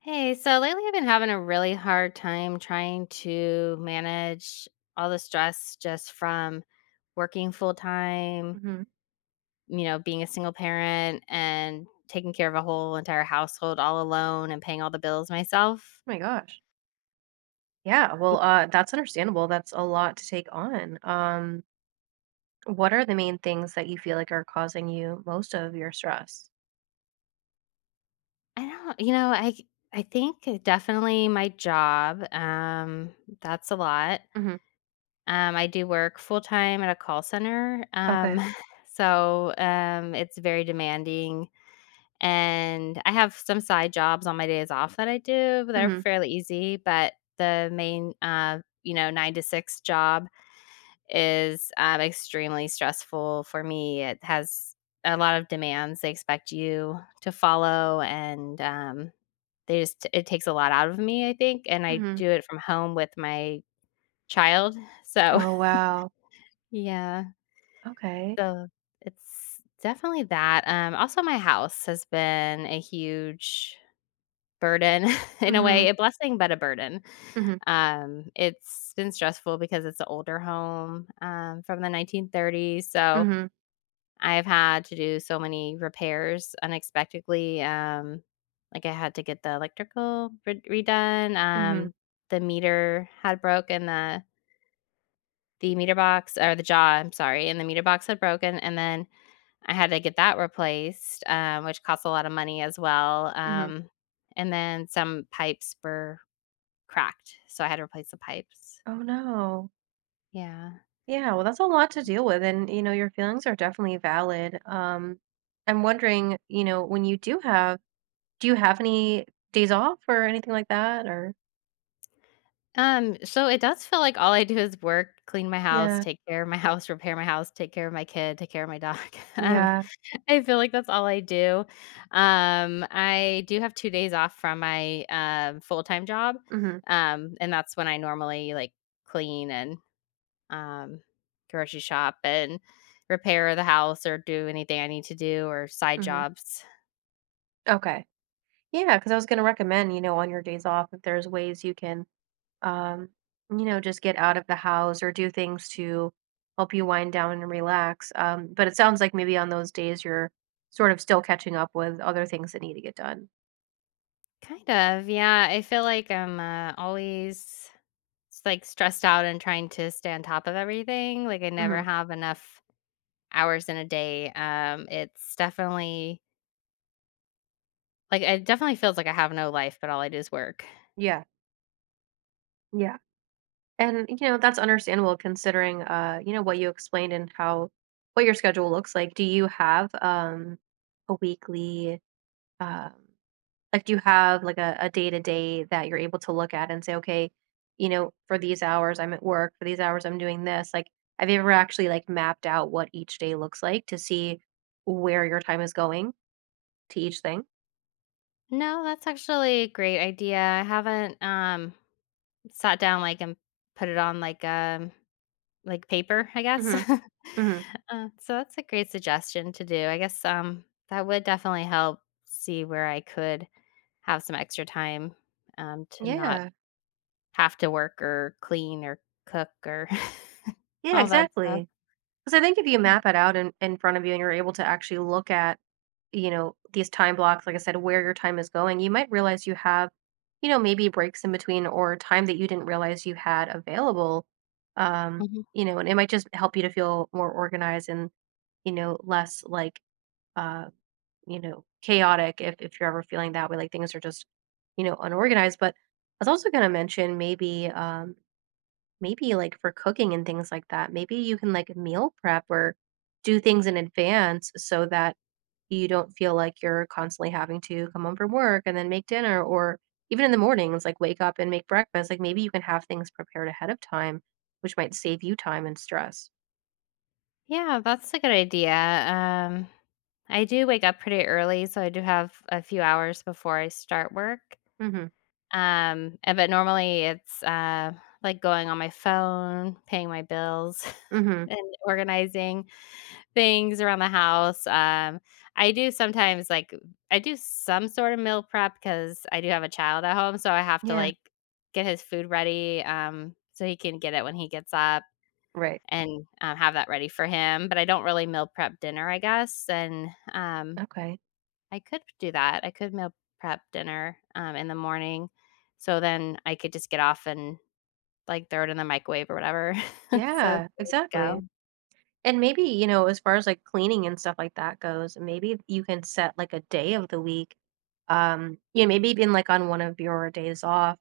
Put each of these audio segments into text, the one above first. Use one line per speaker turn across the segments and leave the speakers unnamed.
Hey, so lately, I've been having a really hard time trying to manage all the stress just from working full time
Mhm.
you know, being a single parent, and taking care of a whole entire household all alone and paying all the bills myself.
My gosh. Yeah,
Y
well, uh, that's understandable, that's a lot to take on, um what are the main things that you feel like are causing you most of your stress?
I don't you know, I c I think definitely my job, um, that's a lot.
Mhm.
Um, I do work full time at a call center, um,
Okay.
so, um, it's very demanding. And I have some side jobs on my days off that I do, but they're
Mhm.
fairly easy. But the main, um, you know, 9:00 to 6:00 job is, um, extremely stressful for me, it has a lot of demands they expect you to follow, and, um, they just it takes a lot out of me, I think, and I
Mhm.
do it from home with my child, so,
Oh, wow.
yeah.
Okay.
So, it's definitely that, um, also my house has been a huge burden in a way,
Mhm.
a blessing, but a burden.
Mhm.
Um, it's been stressful because it's a older home, um, from the 1930s, so
Mhm.
I've had to do so many repairs unexpectedly, um, like, I had to get the electrical red redone,
Mhm.
um, the meter had broke and the the meter box or the jaw, I'm sorry, and the meter box had broken, and then I had to get that replaced, um, which costs a lot of money as well.
Mhm.
Um, and then some pipes bur cracked, so I had to replace the pipes.
Oh no.
Yeah.
Yeah, well, that's a lot to deal with, and, you know, your feelings are definitely valid. Um, I'm wondering, you know, when you do have do you have any days off or anything like that? Or
Um, so it does feel like all I do is work, clean my house,
Yeah.
take care of my house, repair my house, take care of my kid, take care of my dog. Um,
Yeah.
I feel like that's all I do. Um, I do have 2 days off from my, uh, full-time job,
Mhm.
um, and that's when I normally, like, clean and, um, grocery shop and repair the house or do anything I need to do or side
Mhm.
jobs.
Okay. Yeah, 'cause I was gonna recommend, you know, on your days off, if there's ways you can, um, you know, just get out of the house or do things to help you wind down and relax. Um, but it sounds like maybe on those days, you're sort of still catching up with other things that need to get done.
Kind of, yeah. I feel like I'm, uh, always, s like, stressed out and trying to stay on top of everything. Like, I never
Mhm.
have enough hours in a day. Um, it's definitely like, it definitely feels like I have no life, but all I do is work.
Yeah. Yeah. And, you know, that's understandable considering, uh, you know, what you explained and how what your schedule looks like. Do you have, um, a weekly, um, like, do you have, like, a a day-to-day that you're able to look at and say, "Okay, you know, for these hours, I'm at work. For these hours, I'm doing this," like, have you ever actually, like, mapped out what each day looks like to see where your time is going to each thing?
No, that's actually a great idea, I haven't, um, sat down, like, and put it on, like, um, like, paper, I guess.
Mhm, mhm.
Uh, so that's a great suggestion to do, I guess, um, that would definitely help see where I could have some extra time, um, to not
Yeah.
have to work or clean or cook or
Yeah,
all that stuff.
exactly. 'Cause I think if you
[unintelligible]
map it out in in front of you and you're able to actually look at, you know, these time blocks, like I said, where your time is going, you might realize you have, you know, maybe breaks in between or time that you didn't realize you had available. Um,
Mhm.
you know, and it might just help you to feel more organized and, you know, less, like, uh, you know, chaotic if if you're ever feeling that way, like things are just, you know, unorganized, but I was also gonna mention maybe, um, maybe, like, for cooking and things like that, maybe you can, like, meal prep or do things in advance so that you don't feel like you're constantly having to come home from work and then make dinner, or even in the mornings, like, wake up and make breakfast, like, maybe you can have things prepared ahead of time, which might save you time and stress.
Yeah, that's a good idea. Um, I do wake up pretty early, so I do have a few hours before I start work.
Mhm.
Um, and but, normally, it's, uh, like going on my phone, paying my bills,
Mhm.
and organizing things around the house. Um, I do sometimes like uh, I do some sort of meal prep 'cause I do have a child at home, so I have to,
Yeah.
like, get his food ready, um, so he can get it when he gets up
Right.
and, uh, have that ready for him, but I don't really meal prep dinner, I guess, and, um,
Okay.
I could do that. I could meal prep dinner, um, in the morning, so then, I could just get off and, like, throw it in the microwave or whatever, so it's
Yeah,
good to
exactly.
go.
And maybe, you know, as far as, like, cleaning and stuff like that goes, maybe you can set, like, a day of the week. Um, yeah, maybe even, like, on one of your days off,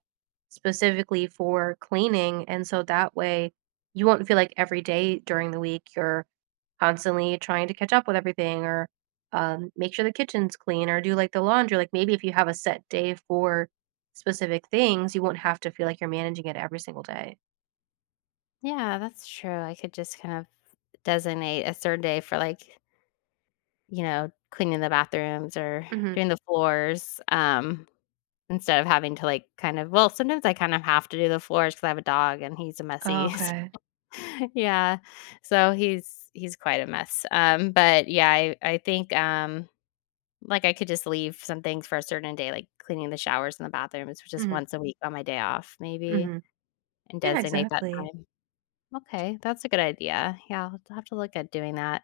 specifically for cleaning. And so, that way, you won't feel like every day during the week, you're constantly trying to catch up with everything or, um, make sure the kitchen's clean or do, like, the laundry. Like, maybe if you have a set day for specific things, you won't have to feel like you're managing it every single day.
Yeah, that's true, I could just kind of designate a 3rd day for, like you know, cleaning the bathrooms or
Mhm.
doing the floors, um, instead of having to, like, kind of well, sometimes I kind of have to do the floors 'cause I have a dog, and he's a messy, so
Okay.
yeah, so he's he's quite a mess. Um, but, yeah, I I think, um, like, I could just leave some things for a certain day, like cleaning the showers and the bathrooms, which is
Mhm.
once a week on my day off maybe,
Mhm.
and
Yeah,
designate that
exactly.
time. Okay, that's a good idea. Yeah, I'll t have to have to look at doing that.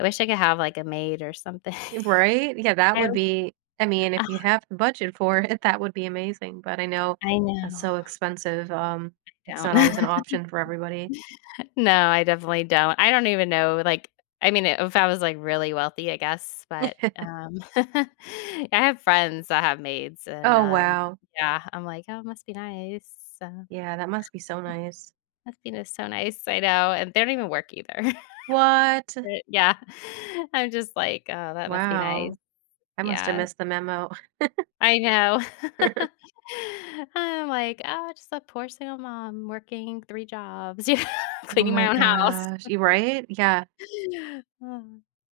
I wish I could have, like, a maid or something.
Right? Yeah, that
I
would
was
be I mean
Oh.
if you have the budget for it, that would be amazing, but I know
I
that's
know.
so expensive, um,
I
it's
don't.
not always an option for everybody.
No, I definitely don't. I don't even know like, I mean, eh, if I was, like, really wealthy, I guess, but, um yeah, I have friends that have maids, and,
Oh,
um
wow.
yeah, I'm like, "Oh, must be nice, so,
Yeah, that must be so nice.
must be just so nice," I know, and they don't even work either.
What?
But yeah, I'm just like, "Oh, that must be nice."
Wow. I must have
Yeah.
missed the memo.
I know. I'm like, "Oh my, just a poor single mom working 3 jobs" yeah,
Oh
"...cleaning
my
my own house."
gosh y right? Yeah.
Oh,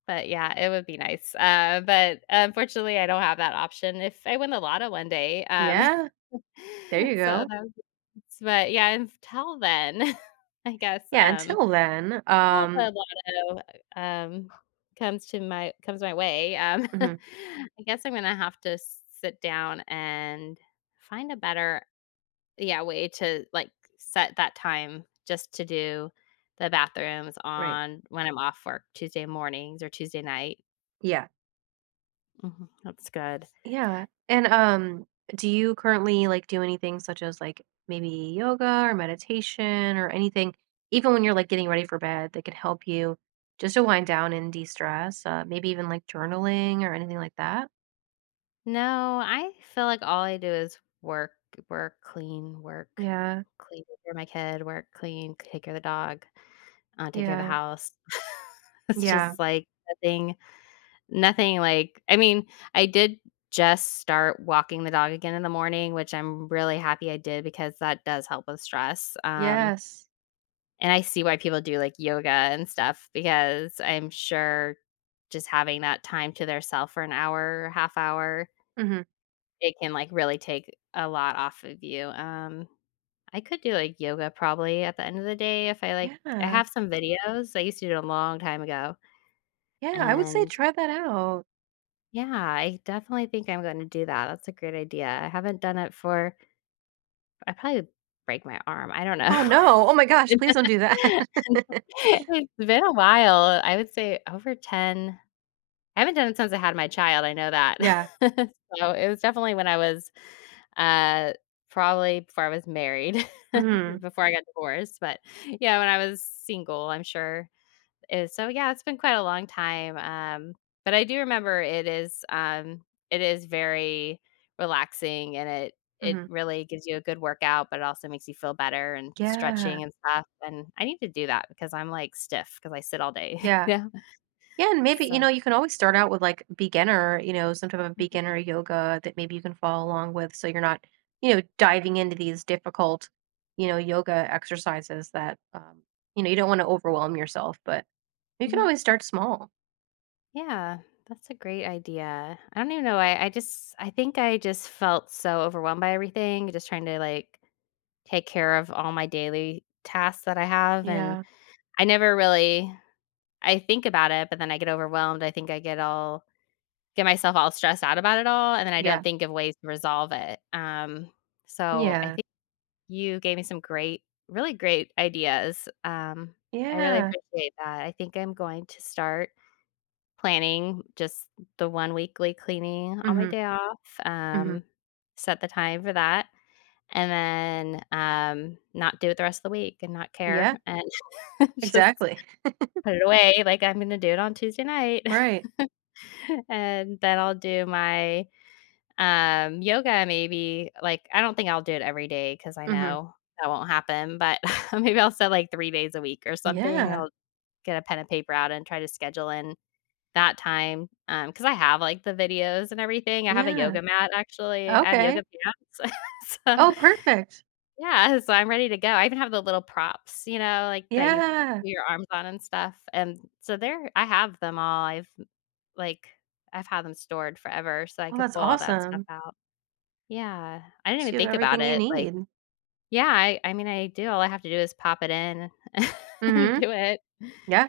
but, yeah, it would be nice. Uh, but, unfortunately, I don't have that option if I win the lotto one day, um
Yeah. There you
so, that
go.
was [unintelligible] but yeah, until then, I guess,
Yeah,
um,
until then,
til
um
the lotto, e um, comes to my comes my way, um,
Mhm.
I guess I'm gonna have to s sit down and find a better yeah, way to, like, set that time just to do the bathrooms
Right.
on when I'm off work Tuesday mornings or Tuesday night.
Yeah.
Mhm. That's good.
Yeah. And, um, do you currently, like, do anything such as, like, maybe yoga or meditation or anything even when you're, like, getting ready for bed that could help you just to wind down and destress? Uh, maybe even, like, journaling or anything like that.
No. I feel like all I do is work, work, clean, work,
Yeah.
clean for my kid, work, clean, take care of the dog, uh, take care of the
Yeah.
house. It's
Yeah.
just, like, nothing nothing like I mean, I did just start walking the dog again in the morning, which I'm r really happy I did because that does help with stress, um.
Yes.
And I see why people do, like, yoga and stuff because I'm sure just having that time to their self for an hour, half hour
Mhm.
it can, like, really take a lot off of you. Um, I could do, like, yoga probably at the end of the day if I like I
Yeah.
have some videos. I used to do it a long time ago.
Yeah, I would say
And
try that out.
Yeah, I definitely think I'm gonna do that, that's a great idea, I haven't done it for I probably break my arm, I don't know.
Oh, no. Oh my gosh please don't do that.
It's been a while. I would say over 10 I haven't done it since I had my child I know that.
Yeah.
So, it was definitely when I was uh, probably before I was married,
Mhm.
before I got divorced, but, yeah, when I was single, I'm sure. Is so yeah, it's been quite a long time, um, but I do remember it is, um, it is very relaxing, and it it
Mhm.
really gives you a good workout, but it also makes you feel better and
Yeah.
stretching and stuff, and I need to do that because I'm, like, stiff 'cause I sit all day.
Yeah.
Yeah.
Yeah. And maybe, you know,
So
you can always start out with, like, beginner, you know, some type of
Mhm.
beginner yoga that maybe you can follow along with so you're not, you know, diving into these difficult, you know, yoga exercises that, um you know, you don't wanna overwhelm yourself, but you can
Mhm.
always start small.
Yeah. That's a great idea. I don't even know. I I just I think I just felt so overwhelmed by everything. Just trying to, like, take care of all my daily tasks that I have. And
Yeah.
I never really I think about it, but then I get overwhelmed. I think I get all get myself all stressed out about it all, and then I don't
Yeah.
think of ways to resolve it. Um,
Mm,
so I
yeah.
think you gave me some great really great ideas. Um, I really
Yeah.
appreciate that. I think I'm going to start planning just the one weekly cleaning on my
Mhm.
day off,
Mhm.
um, set the time for that, and then, um, not do it the rest of the week and not care
Yeah.
and just
Exactly.
put it away. Like, I'm gonna do it on Tuesday night.
Right.
And then I'll do my, um, yoga maybe. Like, I don't think I'll do it every day 'cause I
Mhm.
know that won't happen. But maybe I'll set, like, 3 days a week or something.
Yeah.
I'll get a pen and paper out and try to schedule in that time, um, 'cause I have, like, the videos and everything. I have a
Yeah.
yoga mat, actually. I have yoga
Okay.
pants. So
Oh, perfect.
yeah. So I'm ready to go. I even have the little props, you know, like, that you
Yeah.
put your arms on and stuff. And so there I have them all. I've, like, I've had them stored forever so I
Well,
could
that's
pull all that stuff
awesome.
out. Yeah. I didn't even
So you have
think about
everything you
it. Like
need.
yeah. I I mean, I do. All I have to do is pop it in and
Mhm.
do it.
Yeah.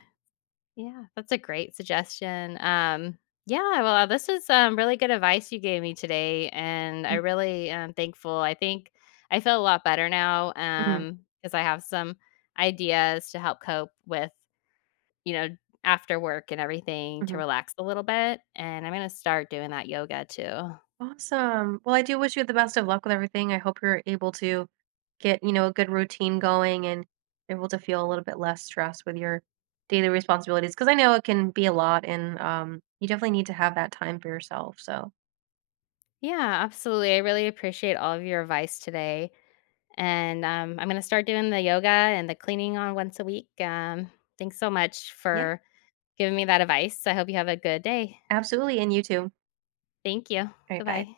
Yeah. That's a great suggestion. Um, yeah. Well, this is, um, really good advice you gave me today, and I
Mm.
really am thankful. I think I feel a lot better now,
Mhm.
um, 'cause I have some ideas to help cope with, you know, after work and everything to
Mhm.
relax a little bit. And I'm gonna start doing that yoga too.
Awesome. Well, I do wish you the best of luck with everything. I hope you're able to get, you know, a good routine going and able to feel a little bit less stress with your daily responsibilities. 'Cause I know it can be a lot, and, um, you definitely need to have that time for yourself, so
Yeah. Absolutely. I really appreciate all of your advice today, and, um, I'm gonna start doing the yoga and the cleaning on once a week, um, thanks so much
Yeah.
for giving me that advice. I hope you have a good day.
Absolutely. And you too.
Thank you.
Alright. Bye.
Goodbye.